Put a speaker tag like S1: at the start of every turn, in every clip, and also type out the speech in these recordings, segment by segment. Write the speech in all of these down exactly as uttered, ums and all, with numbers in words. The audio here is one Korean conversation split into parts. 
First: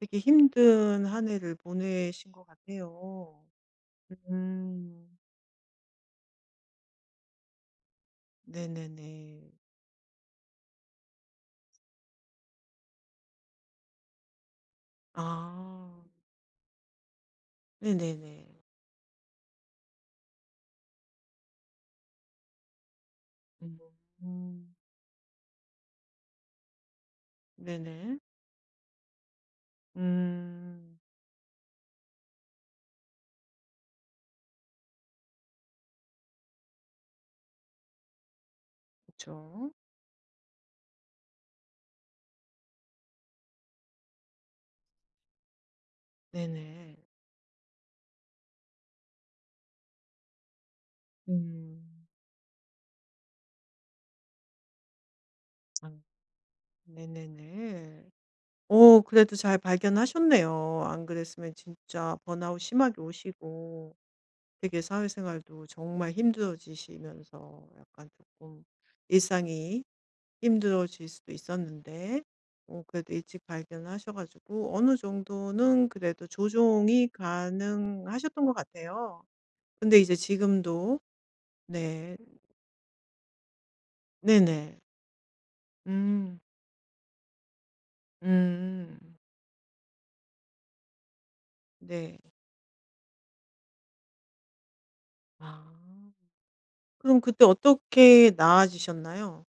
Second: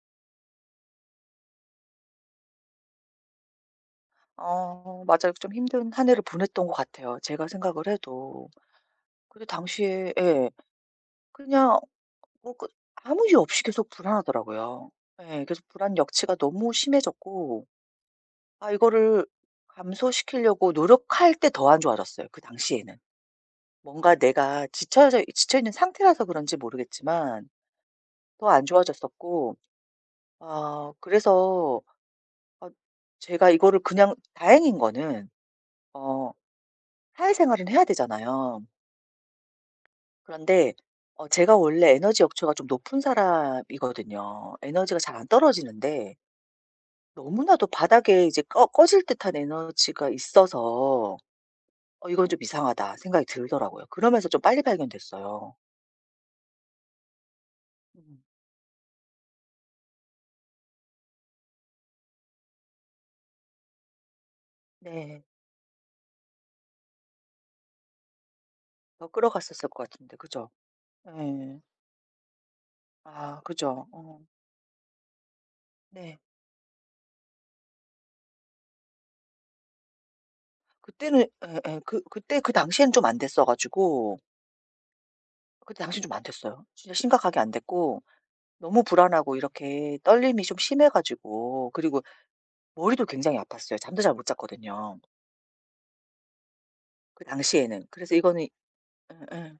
S1: 되게 힘든 한 해를 보내신 것 같아요.
S2: 어
S1: 음.
S2: 맞아요. 좀 힘든 한 해를 보냈던 것 같아요 제가 생각을 해도. 근데
S1: 네네네.
S2: 당시에 예. 그냥 뭐 끝 아무 이유 없이 계속 불안하더라고요. 예. 그래서
S1: 아.
S2: 불안 역치가 너무 심해졌고
S1: 네네네.
S2: 아 이거를 감소시키려고 노력할 때 더 안 좋아졌어요 그 당시에는. 뭔가 내가
S1: 음.
S2: 지쳐져 있 지쳐 있는 상태라서 그런지 모르겠지만
S1: 네네.
S2: 더 안 좋아졌었고 어
S1: 음.
S2: 그래서 어 제가 이거를 그냥 다행인 거는 어 사회생활은 해야 되잖아요.
S1: 그쵸.
S2: 그런데 어 제가 원래 에너지 역치가 좀 높은 사람이거든요. 에너지가 잘 안 떨어지는데
S1: 네네.
S2: 너무나도 바닥에 이제 꺼 꺼질 듯한 에너지가 있어서
S1: 음.
S2: '어 이건 좀 이상하다.' 생각이 들더라고요. 그러면서 좀 빨리 발견됐어요.
S1: 아. 네네네.
S2: 음.
S1: 어 그래도 잘 발견하셨네요. 안 그랬으면 진짜 번아웃 심하게 오시고 되게
S2: 네.
S1: 사회생활도 정말 힘들어지시면서 약간 쪼금
S2: 더 끌어갔었을
S1: 일상이
S2: 것 같은데 그죠?
S1: 힘들어질 수도
S2: 예.
S1: 있었는데 어 그래도
S2: 아
S1: 일찍
S2: 그죠.
S1: 발견하셔
S2: 어.
S1: 가지고 어느 정도는
S2: 네.
S1: 그래도 조정이 가능하셨던 것 같아요. 근데 이제 지금도
S2: 그때는 예예. 그
S1: 네.
S2: 그때 그 당시에는 좀 안됐어 가지고
S1: 네네.
S2: 그 당시에는 좀 안
S1: 음.
S2: 됐어요. 진짜 심각하게 안 됐고 너무
S1: 음음.
S2: 불안하고 이렇게 떨림이 좀 심해 가지고 그리고
S1: 네.
S2: 머리도 굉장히 아팠어요. 잠도 잘 못 잤거든요.
S1: 아. 그럼
S2: 그
S1: 그때
S2: 당시에는. 그래서
S1: 어떻게
S2: 이거는
S1: 나아지셨나요?
S2: 예예.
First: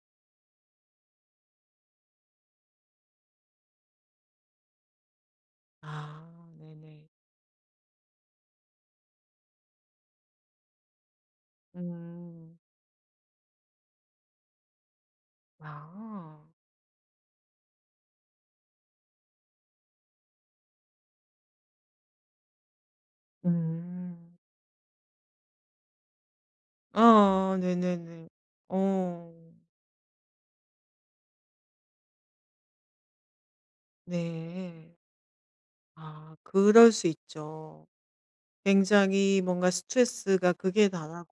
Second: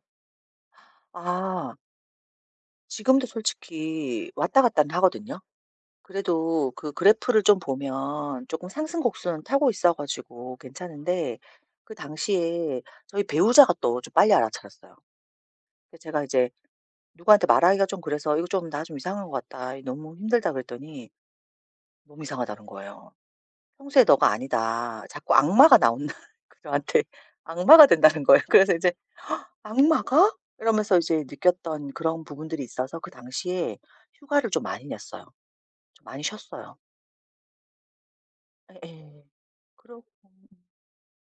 S2: 아. 지금도 솔직히 왔다 갔다는 하거든요.
S1: 아
S2: 그래도 그
S1: 네네.
S2: 그래프를 좀 보면 쪼끔 상승곡선은 타고 있어 가지고 괜찮은데 그
S1: 음.
S2: 당시에 저희 배우자가 또 좀 빨리 알아차렸어요. 근데 제가
S1: 아.
S2: 이제 누구한테 말하기가 좀 그래서 "이거 좀 나 좀 이상한 것 같다. 이게 너무 힘들다." 그랬더니 몸이 이상하다는 거예요. "평소의
S1: 음.
S2: 너가 아니다. 자꾸 악마가 나온다." 저한테
S1: 아
S2: 악마가 된다는
S1: 네네네.
S2: 거예요. 그래서 이제
S1: 어.
S2: '악마가?' 이러면서 이제 느꼈던 그런 부분들이 있어서 그 당시에 휴가를 좀 많이
S1: 네.
S2: 냈어요. 좀 많이
S1: 아
S2: 쉬었어요.
S1: 그럴 수 있죠.
S2: 예예.
S1: 굉장히 뭔가
S2: 그렇게
S1: 스트레스가 극에 달하